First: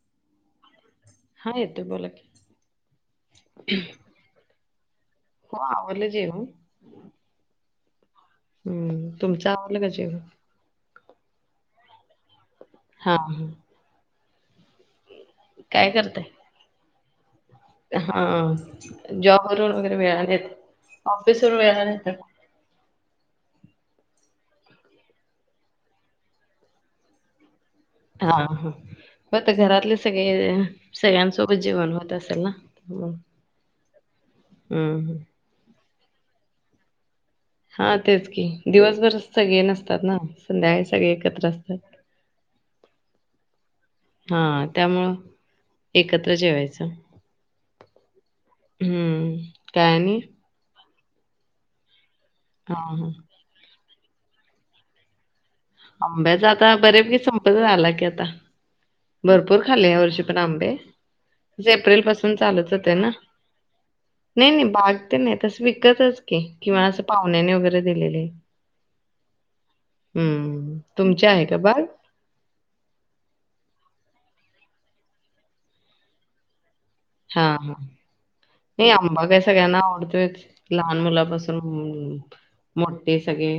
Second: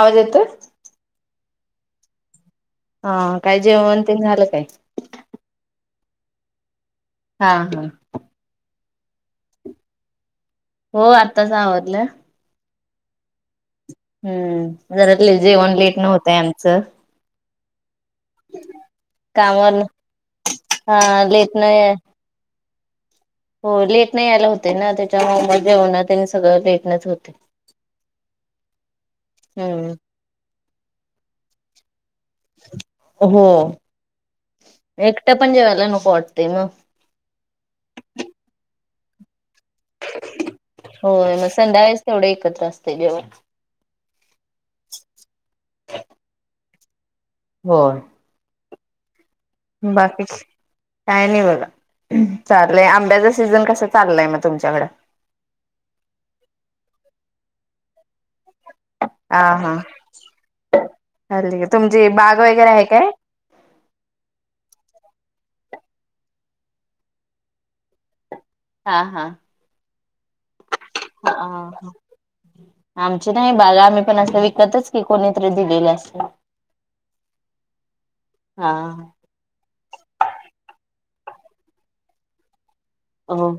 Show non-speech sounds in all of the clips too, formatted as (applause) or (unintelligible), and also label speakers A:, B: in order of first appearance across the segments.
A: आवाज येतोये.
B: हा येतो बोला की.
A: हा काय जेवण ते झालं काय.
B: हो आवरलं जेवण.
A: हा हा.
B: हम्म तुमच आवरलं का जेवण.
A: हो आत्ताच आवरलं.
B: हा.
A: हम्म. जरा जेवण लेट नव्हतंय आमचं.
B: हा जॉबवरून
A: कामावरन
B: वगैरे वेळाने येत
A: हा
B: ऑफिस
A: लेट
B: होऊन
A: न
B: वेळाने येतात.
A: हो लेट नाही आला होते ना त्याच्यामुळे (unintelligible) जेऊना सगळं लेट नेच होते.
B: हा हा ब
A: हम्म
B: घरातले सगळे सगळ्यांसोबत जेवण होत अस
A: हो
B: हं, हं.
A: एकटा पण जेवायला न को वाटतय म
B: हा तेच की दिवसभर सगळे नसतात ना, संध्याकाळी सगळे
A: होय
B: एकत्र
A: मग
B: असतात.
A: संध्याच तेवढं एकत्र असते जेवण
B: हा त्यामुळं एकत्र जेवायचं.
A: होय.
B: हम्म.
A: बाकीच काय नाही बोला. चालेलय
B: हां, हां.
A: आंब्याचा सीझन कसा चाललय म तुमच्याकडं.
B: आंब्यााता बरे आला की आता
A: हा
B: भरपूर
A: हा
B: खाले या वर्षी पण आंबे
A: चालतंय की
B: त एप्रिल
A: तुमची
B: पासून
A: बाग वगैरे
B: चालत
A: आहे
B: होते
A: काय?
B: ना नाही नाही बाग ते नाही तस विकतच की किंवा असं पाहुण्याने वगैरे दिलेले
A: हा हा
B: तुमचे आहे का बाल
A: आ नाही बाग आम्ही पण असं विकतच की कोणीतरी दिलेलं अस
B: हा हा नाही अंबा कस कना औरत लहान मुला बसल मोठे
A: हो
B: सगळे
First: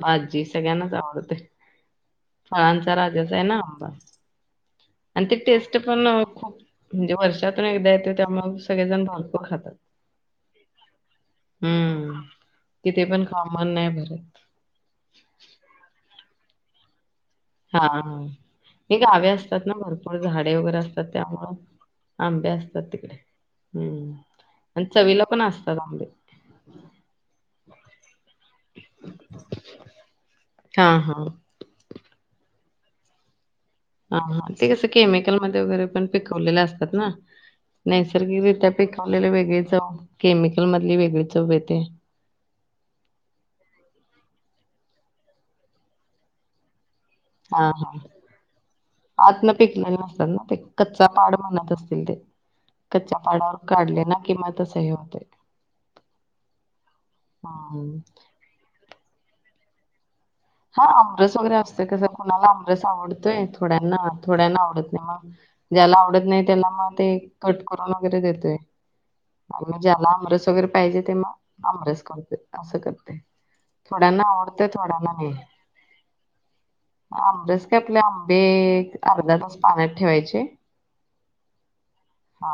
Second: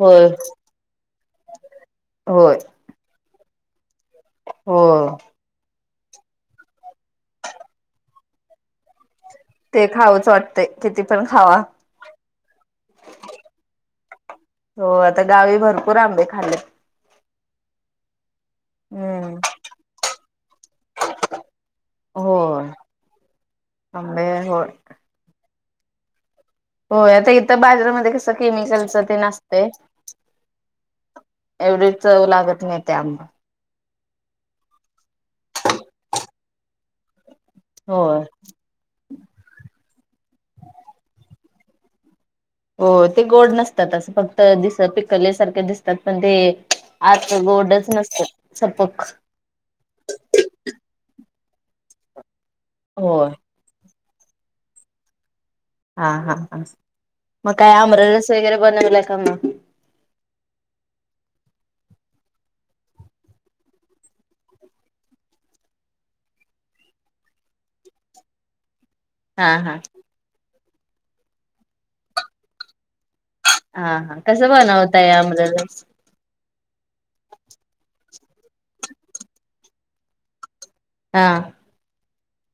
A: होय
B: सगळ्यांनाच आवडते फळांचा राजाच आहे ना बाय
A: हम
B: पण खूप म्हणजे वर्षातून एकदा येते त्यामुळे सगळेजण ब
A: ते खाऊच वाटते किती पण खावा
B: हं. तिथे पण कॉमन नाही भरत.
A: हो आता गावी भरपूर आंबे हले
B: हा हा ह गावे
A: हम्म
B: असतात ना भरपूर झाडे वगैरे असतात त्यामुं आंबे
A: होय
B: असतात तिकडे हम्म
A: आंबे होय
B: आणि चवीला पण असतात अगं मले
A: होय आता इथं बाजारामध्ये कसं केमिकलच तेन असतंय
B: हां, हां.
A: एवढी चव लागत होय त्या आंबा
B: हा हा ते कसं केमिकल मध्ये वगैरे पण पिकवलेले असतात ना.
A: होय
B: नैसर्गिकरित्या पिकवलेले वेगळे चव केमिकल मधली वेगळी चव ते
A: हो ते गोड नसतात असं फक्त (inaudible) दिस पिकल्यासारखे दिसतात पण ते (inaudible)
B: हा
A: गोडच
B: हा
A: नसतात सपक
B: आत न पिकलेल नसतात ना ते कच्चा (inaudible) (inaudible) असतील ते कच्च्या
A: होय
B: पाडावर काढले ना किंमतचाय हो ती
A: हा हा हा मग काय
B: हं.
A: आमरस वगैरे बनवलय का मग
B: हा आमबरस वगैरे असतोय कस कुणाला आमबरस आवडतोय थोड्यांना थोड्यांना आवडत नाही मग ज्याला आवडत नाही त्याला मग ते कट करून वगैरे देतोय
A: हा
B: (inaudible)
A: हा
B: वगैरे पाहिजे तेव्हा आमरस करते असं
A: हा हा
B: थोड्यांना
A: कसं
B: आवडतंय
A: बनवताय
B: थोड्यांना नाही
A: आनी
B: आमरस काय आपले आंबे अर्धा (inaudible) पाण्यात ठेवायचे.
A: हा
B: हा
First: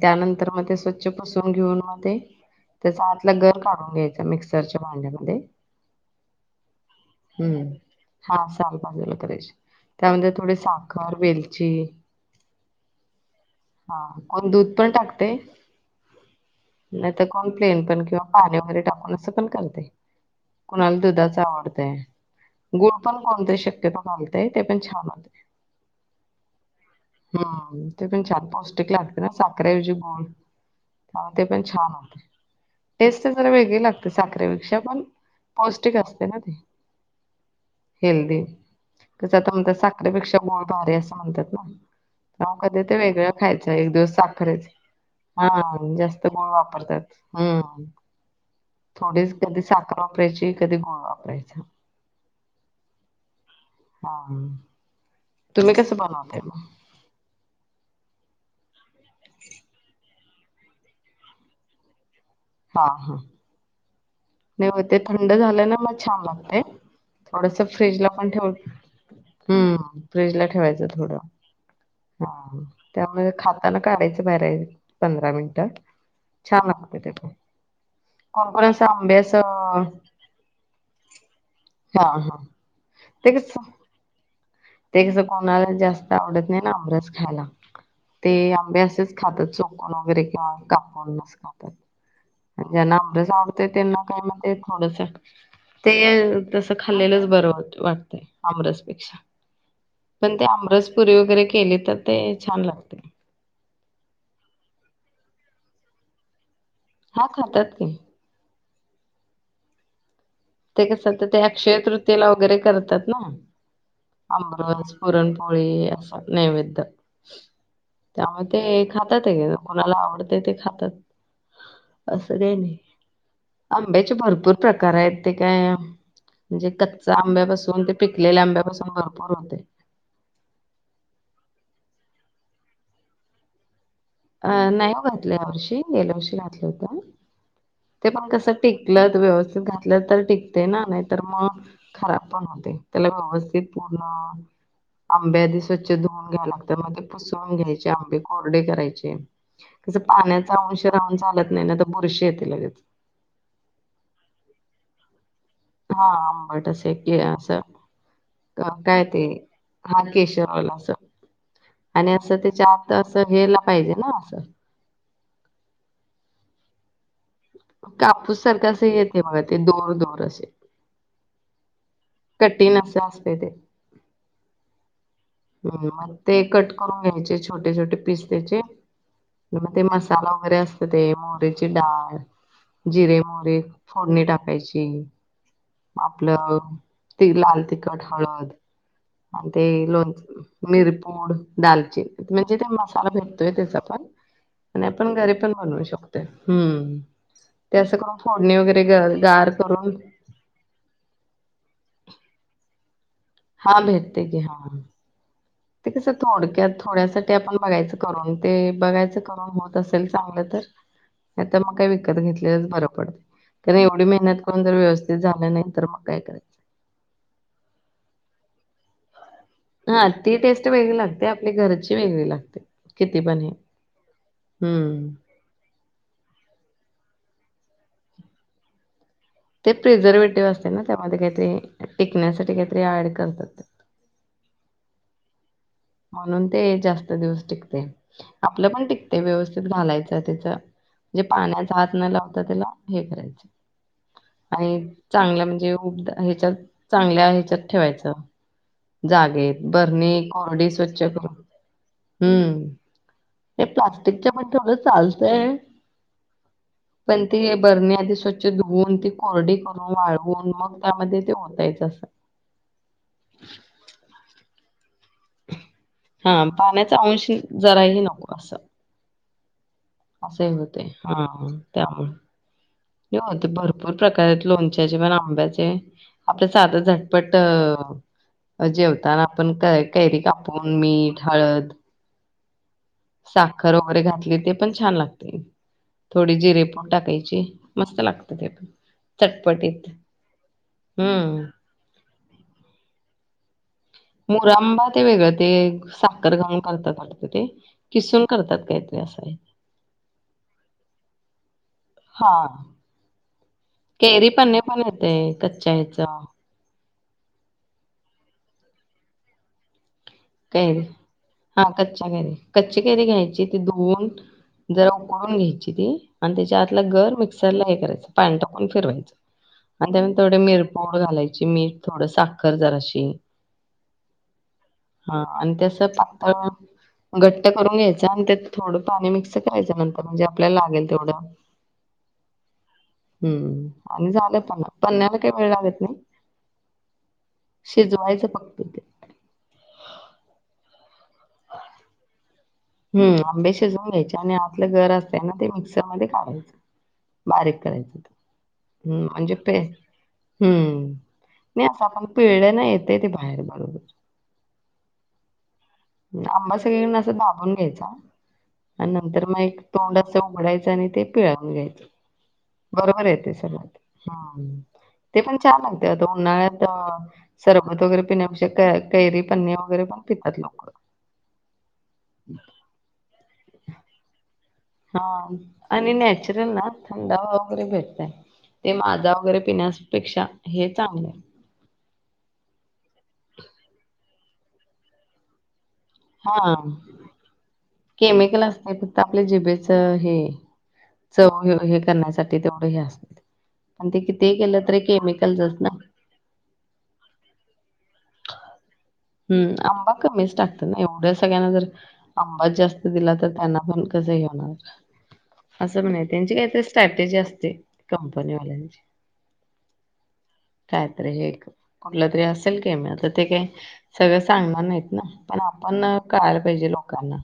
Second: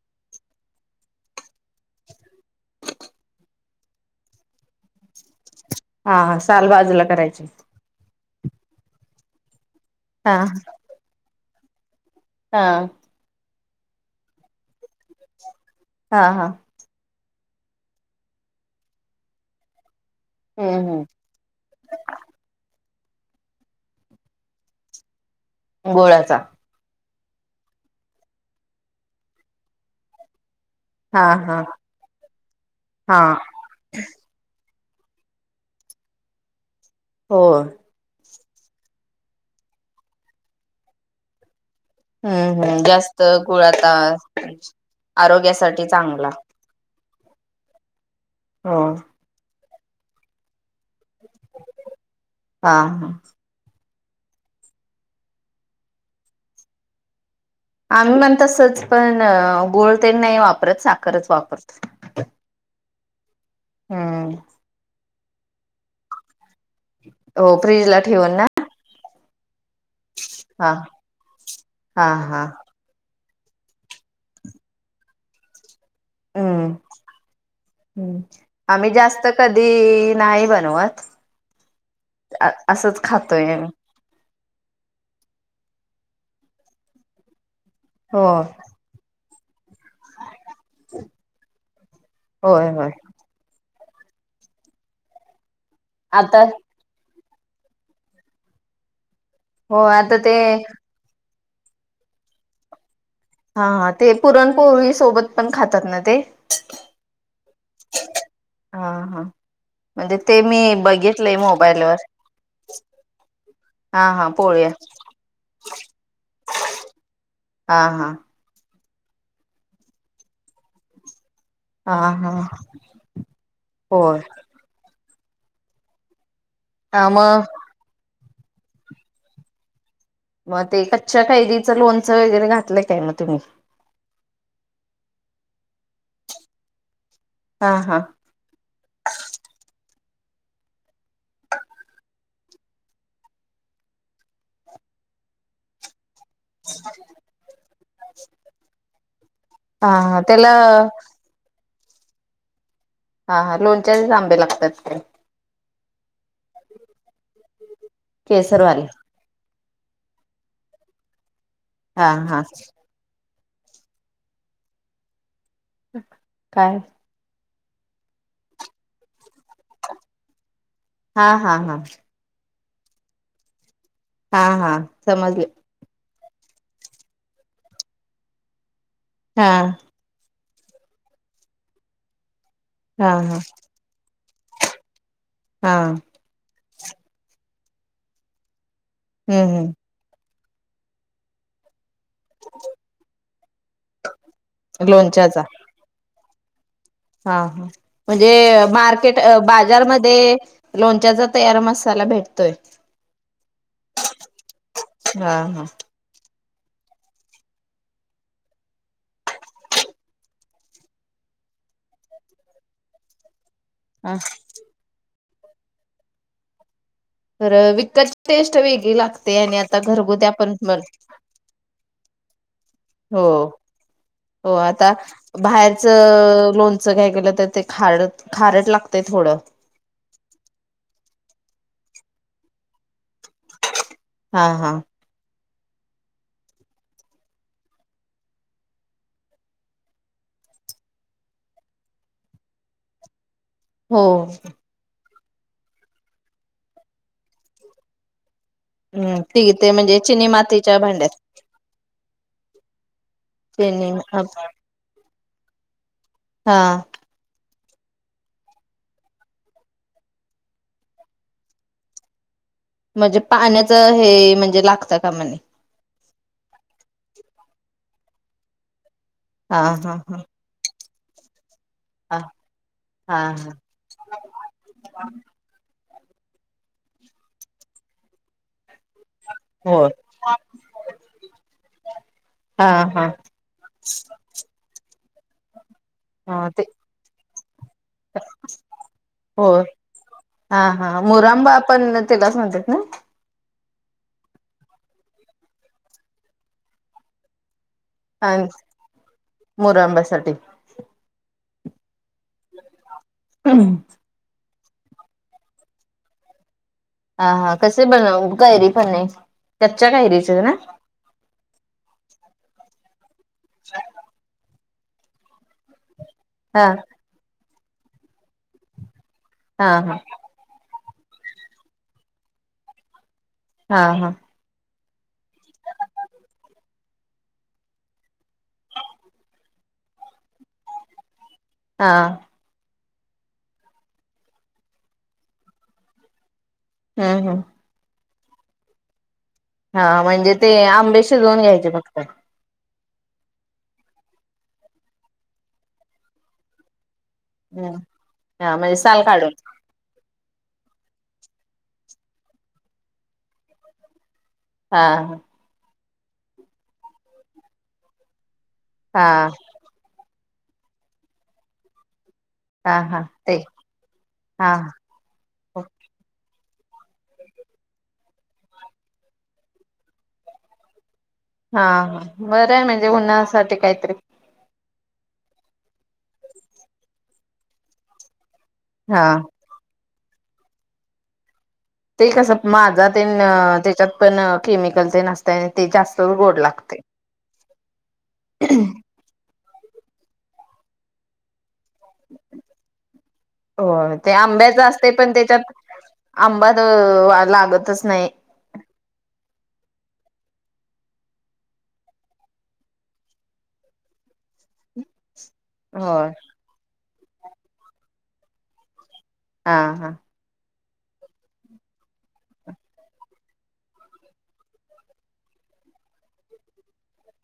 B: त्यानंतर मग ते स्वच्छ पुसून घेऊन मग ते त्याचा आतला गर काढून घ्यायचा मिक्सरच्या भांड्यामध्ये
A: हा आ (inaudible) बाजूला करायची.
B: हम्म हा (inaudible) त्यामध्ये
A: हा
B: थोडी साखर, वेल छी
A: हा
B: (unintelligible) दूध पण टाकतय
A: हा हा
B: नाही तर कॉम्प्लेन पण किंवा पाणी वगैरे टाकून असं पण करता येईल. कोणाला दुधाच काय आवडतंय. गुळ पण कोणतरी शक्यता घालतंय ते पण छान होतंय.
A: गोळ्याचा
B: हम्म ते पण छान पौष्टिक लागत ना साखरेऐवजी गोड हा ते पण छान होतंय
A: हा
B: टेस्ट जरा वेगळी लागते साखरेपेक्षा प पौष्टिक अस ते ना ते
A: हो
B: हेल्दी (unintelligible) हा
A: हम्म
B: कधी
A: हम्
B: ते
A: जास्त
B: वेगळं
A: गुळ
B: खायचं
A: आता
B: एक दिवस साखरेच हा
A: आरोग्यासाठी
B: जास्त
A: चांगला
B: गूळ वापरतात. हा
A: हो
B: थोडे (unintelligible) सात वापरची कधी वापरायचा
A: हा ह
B: हा तुम्ही कसे बनवता मग,
A: आम्ही म्हणतसच पण ग (unintelligible) नाही वापरत, साखरच वापरत.
B: हा हा ते हो ते थंड झाल्या ना मग छान लागते.
A: हो
B: थोडस
A: फ्रीजला
B: फ्रीज ला पण
A: ठेवून ना
B: ठेव. हम्म फ्रीजला
A: हा
B: ठेवायचं थोडं हा त्यामुळे खाताना काढायचं बाहेर पंधरा मिनिटं छ ना खपे तेख
A: हम् आम्ही जास्त कधी नाही बनवत
B: हा हा
A: असंच
B: ते कस
A: खातोय आम
B: ते कसं कोणाला जास्त आवडत नाही ना अमरस खायला
A: हो
B: ते आंब्यासच खातच वगैरे का काूनात
A: होय होय
B: ज आम तर त्यांना काय म्ह थोडस ते तसं खाल्लेलंच बरं होत वाटतंय आमरसपेक्षा
A: हो आता ते
B: पण आमरस पुरी वगैरे केली तर ते छान लागते
A: हा हा ते पुरणपोळी सोबत पण खातात ना ते
B: हां खातात की
A: हा हा म्हणजे मी
B: ते कसंत
A: बघितलंय
B: ते अक्षय
A: मोबाईलवर
B: तृतीयेला वगैरे करतात ना
A: हा हा पोळ्या
B: अमरवाज पुरणपोळी असं नैवेद्य
A: हा हा
B: त्यामुळे ते खातात आहे का कोणाला आवडते ते खातात
A: हा हा
B: असं काही नाही आंब्याचे
A: होय
B: भरपूर प्रकार आहेत ते काय म्हणजे
A: हा
B: कच्चा
A: मग
B: आंब्यापसून ते पिक लेला आंबा ह पर्वाते
A: मग ते कच्च्या कैदीचं लोनचं वगैरे घातलं काय मग तुम्ही
B: अ नाही घातलं या वर्षी गेल्या वर्षी घातलं होत
A: हा हा
B: ते पण कस टिकलं व्यवस्थित घात तर टिकते ना नाही तर मग खब पण होते त्याला व्यवस्थित पूर्ण आब्या स्वचछ घ्याय लाग म सन घ्याय ंब कोरडे करायचे ते
A: हा
B: कस
A: हा त्याला
B: पाण्याचा अंश राहून चालत नाही ना मुरशी येते लगेच
A: हा हा लोणच्याचे आंबे लागतात काय
B: हा आंबट असे क असं का
A: केसरवाले
B: काय ते हा केेशवला असं
A: हा
B: आणि असं
A: हा
B: त्याच्या आत असं घ्यायला पाहिजे ना असं
A: काय
B: कापूस सारखा अस हे येते बघा ते दोर दोर असे.
A: हा हा हा
B: कटीन असं असतंय ते
A: हा हा समजले
B: हं, मग ते कट करून घ्यायचे छोटे छोटे पिस त्याचे
A: हा
B: म ते मसाला बरे असत ते मोहरीची डाळ
A: हा
B: जिरे
A: हा
B: मोहरे फोडणी टाक ऐची
A: हा
B: (unintelligible) आपलं ती लाल तिखट हळद
A: हम्म
B: ते
A: हम्म
B: लोणचं मिरपोड दालचिन म्हणजे ते मसाला भेटतोय त्याचा पण आणि आपण घरी
A: लोणच्याचा
B: पण बनवू शकतो हम्म
A: हा
B: ते असं करून
A: म्हणजे
B: फोडणी वगैरे ग-
A: मार्केट
B: गार करून
A: बाजारमध्ये लोणच्याचा तयार मसाला भेटत ते
B: हा भेटते कि हा
A: हा
B: ते कसं थोडक्यात थोड्यासाठी आपण बघायचं करून ते बघायचं करून होत असेल चांगलं तर नायतर मग काय विकत घेतलेलंच बरं पडतं कारण एवढीे
A: हा
B: मेहनत करून जर व्यवस्थित झालं नाही तर मग काय करायचं
A: तर विका (inaudible) टेस्ट वेगळी लागते ते आणि आता
B: हां,
A: घरगूती
B: ती
A: आपण,
B: टेस्ट वेगळी लागते. आपली घरची वेगळी लागते. किती पण हे.
A: आता
B: हम्म.
A: बाहेरच लो काय केलं तर ते खार खारट लागतं
B: ते प्रिझर्वेटिव्ह असते ना त्यामध्ये काय ते टिकण्यासाठी काहीतरी ऍड करतात.
A: हा हा
B: म्हणून ते जास्त दिवस टिकतंय, आपलं पण टिकते व्यवस्थित घालायचं त्याच म्हणजे पाण्याचा हात न लावता त्याला हे करायचं.
A: हो
B: चांगल्या म्हणजे उ ह्याच्यात चांगल्या ह्याच्यात ठेवायचं.
A: हम् ती ते म्हणजे चिनी मातीच्या
B: स्वछ
A: भांड्यात
B: करो हम्म हे
A: चिनी
B: प्लास्टिक मध्ये थोडं चाल ह
A: हा
B: पण ते बरणी आधी स्वच्छ धुवून ती कोरडी करून वाळवून मग त्यामध्ये ते होतायच असं
A: म्हणजे पाण्याच हे म्हणजे लागतात कमणे
B: हा पाण्याचा अंश जराही नको असं
A: हा हां हां
B: असंही होते हा त्यामु
A: हा
B: होते
A: हा
B: भरपूर प्रकारात लोणच्याचे पण आंब्याचे आपल्याच आता झटपट जेवताना आपण
A: हो
B: कैरी कापून मीठ हळद
A: हा हा
B: साखर वगैरे घातली ते छान लागते थोडी
A: हा ते
B: जिरेपून टाकायची मस्त लागतं ते पण
A: हो
B: चटपटीत
A: हा हा
B: हम्म.
A: मुरंबा आपण तिलाच म्हणतात ना
B: मुरंबा ते वेगळं ते साखर घाऊन करतात करत ते. किसून
A: आणि
B: करतात काहीतरी असं आहे.
A: मोरांब्यासाठी
B: हा केरी प पण येत कच्च्या याच
A: ह हा कसे बन गैरी पणे
B: करी हा कच्च्या केैरी कच्ची केरी घ्यायची त दोन जरा उकळून घ्यायची ती.. आणि त्याच्या
A: हा
B: आतला गर म. चलाय करायचं पॅन्टा पण
A: हा
B: फिरवायचं
A: हा
B: अ म तथोडी म मिर पोड घालायची मीठ थोड साखर जराशी
A: हा हा
B: हा आणि त्यासं पातळ घट्ट करून घ्यायचं आणि ते थोडं पाणी मिक्स करायचं नंतर म्हणजे आपल्याला लागेल तेवढं
A: हा
B: हम्म आणि झालं पण पनण्या्याला काही वेळ लागत नाही
A: हम्म हम्
B: शिजवायचं फक्त ते.
A: हा म्हणजे ते आंबे शिजवून घ्यायचे फक्त
B: हम् आंबे शिजवून घ्यायचे आणि आतलं घर असतं ना ते मिक्सरमध्येध्ये काढायचं बारीक
A: हम्
B: करायचं
A: हा म्हणजे साल
B: हम्
A: काढून
B: म्हणजे पे हम्म नाही असं आपला पिळ ना येतंय ते बाहेर पडून.
A: हा.
B: आंबा सगळे ना असं दा बून घ्यायचा. आणि नंतर
A: हा
B: मग एक तोंड ते उघडायचं आणि ते पिळावून घ्यायचं.
A: हा हा
B: बरोबर आहेे ते सगळ हा, ते पण छान लागते आता उन्हाळ्यात. हा सरबत वगैरे पिण्यापेक्षा केैरी पननी वगैरे पण पितात लोक.
A: हा हा. बरं आहे म्हणजे उन्हाळ्यासाठी काहीतरी.
B: हा आणि नॅचरल ना थंडावा वगैरे भेटतय. ते
A: हा
B: माझा वगैरे पिण्या पेक्षा हे चांगलं हाय.
A: ते कस माझा ते त्याच्यात पण केमिकल तेन असतंय.
B: हा केमिकल असते, तिथ आपल्या जिभेच हे चव घेऊन पण
A: होय. ते
B: किती
A: आंब्याच
B: केलं तरी
A: असते, पण त्याच्यात
B: केमिकलचच ना.
A: आंबा लागतच नाही.
B: हम्म आंबा कमीच टाकतात ना एवढ्या सगळ्यांना जर आंबा जास्त दिला, तर त्यांना पण कसं हे होणार. असं म्हणे
A: होय
B: त्यांचे काय तर शॉर्टेज असते कंपनी वाल्यांची.
A: हा हा.
B: कायतरी हे कुठलं तरी असेल केम, आता ते काय? सगळं सांगणार नाहीत ना, पण आपण कळाला पाहिजे लोकांना.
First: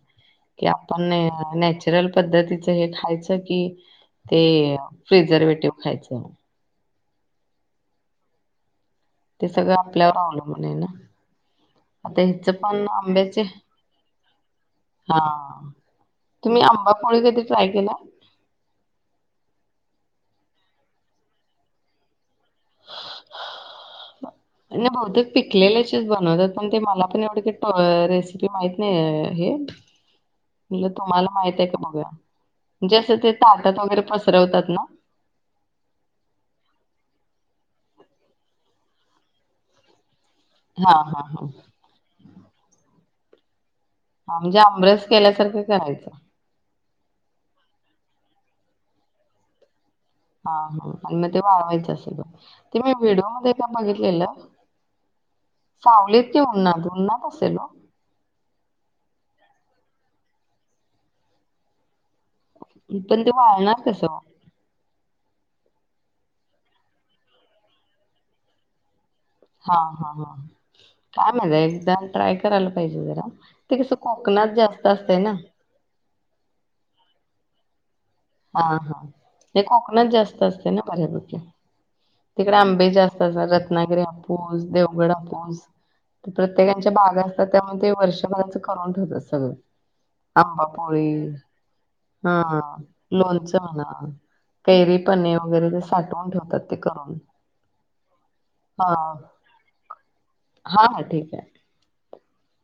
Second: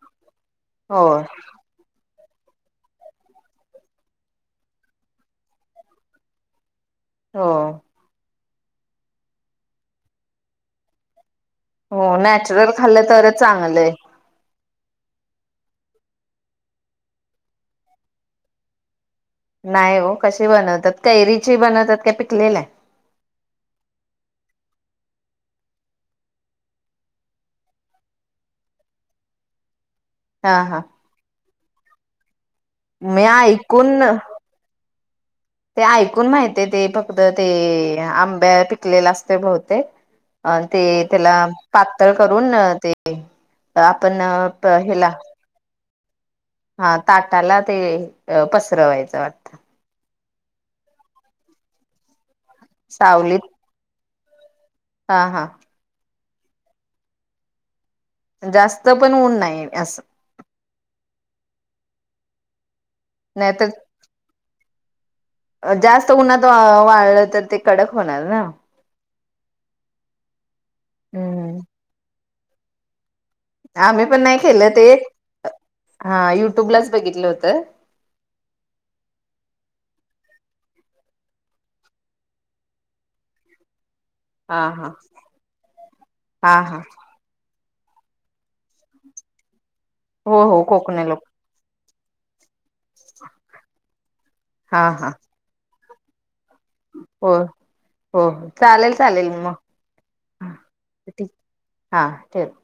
B: कि आपण
A: होय
B: नॅचरल पद्धतीच हे खायचं कि ते प्रिझर्वेटिव खायचं.
A: हो.
B: ते सगळं आपल्यावर अवलंबून आहे ना.
A: हो
B: आता ह्याच
A: नॅचरल
B: पण
A: खाल्ले तरच
B: आंब्याचे
A: चांगले
B: हा तुम्ही आंबापोळी कधी ट्राय केलाय?
A: नाही ओ, कशी बनवतात कैरीची बनवतात का पिक कलेल्या?
B: नाही बहुतेक पिकलेलेचेच बनवतात पण ते मला पण एवढ प रेसिपी माहित नाही हे.
A: हा हा
B: त्यातलं तुम्हाला माहित आहे का? बघूया. म्हणजे असं
A: मी
B: ते ताटात
A: ऐकून
B: वगैरे पसरवतात ना
A: ते ऐकून माहित ते प ण ते आंबा पिकलेला असतय बहुतेक. अ ते
B: हा हा
A: त्याला
B: हा
A: पातळ कर पुन्हा ते आपण
B: हा म्हणजे आमरस
A: हेला
B: केल्यासारखं करायचं.
A: हा ताटाला ते पसरवायचं वाटतं.
B: हा हा आणि म वाळवायच असल ते मी
A: सावलीत
B: व्हिडिओमध्येध एका काय बघितलेलं.
A: हा हा
B: कि उन्हात उन्हात असलेलो
A: जास्त पण ऊन नाही असं
B: (unintelligible) पण ते
A: नाहीतर
B: वाळणार कसं.
A: जास्त उन्हात वाळ वाळलं तर ते कडक होणार ना
B: हा हा हा (inaudible)
A: हम्म
B: एकदा ट्राय करायला पाहिजे जरा. ते कसं
A: आम्ही पण नाही
B: कोकणात
A: केल ते
B: जास्त असतंय ना.
A: हा युट्युबलाच बघितलं होतं.
B: हा हा हे कोकणात जास्त असते ना बऱ्यापैकी तिकडे आंबे जास्त असात रत्नागिरी.
A: हा
B: हापूस
A: हा
B: देवगडहापूस
A: हा हा
B: प्रत्येकचे बागा असतात त्यामुळे ते वर्षभराचं करून ठेवत सगळं.
A: हो हो कोकणी लोक.
B: हा हा लोणच म्हणा
A: हा
B: कैरी
A: हा
B: प्ने वगैरे. साठवून ठेवतात. ते करून.
A: हो हो चालेल
B: हां.
A: चालेल मग
B: हां, हां.
A: ठीक
B: आहे.
A: हा. ठेव.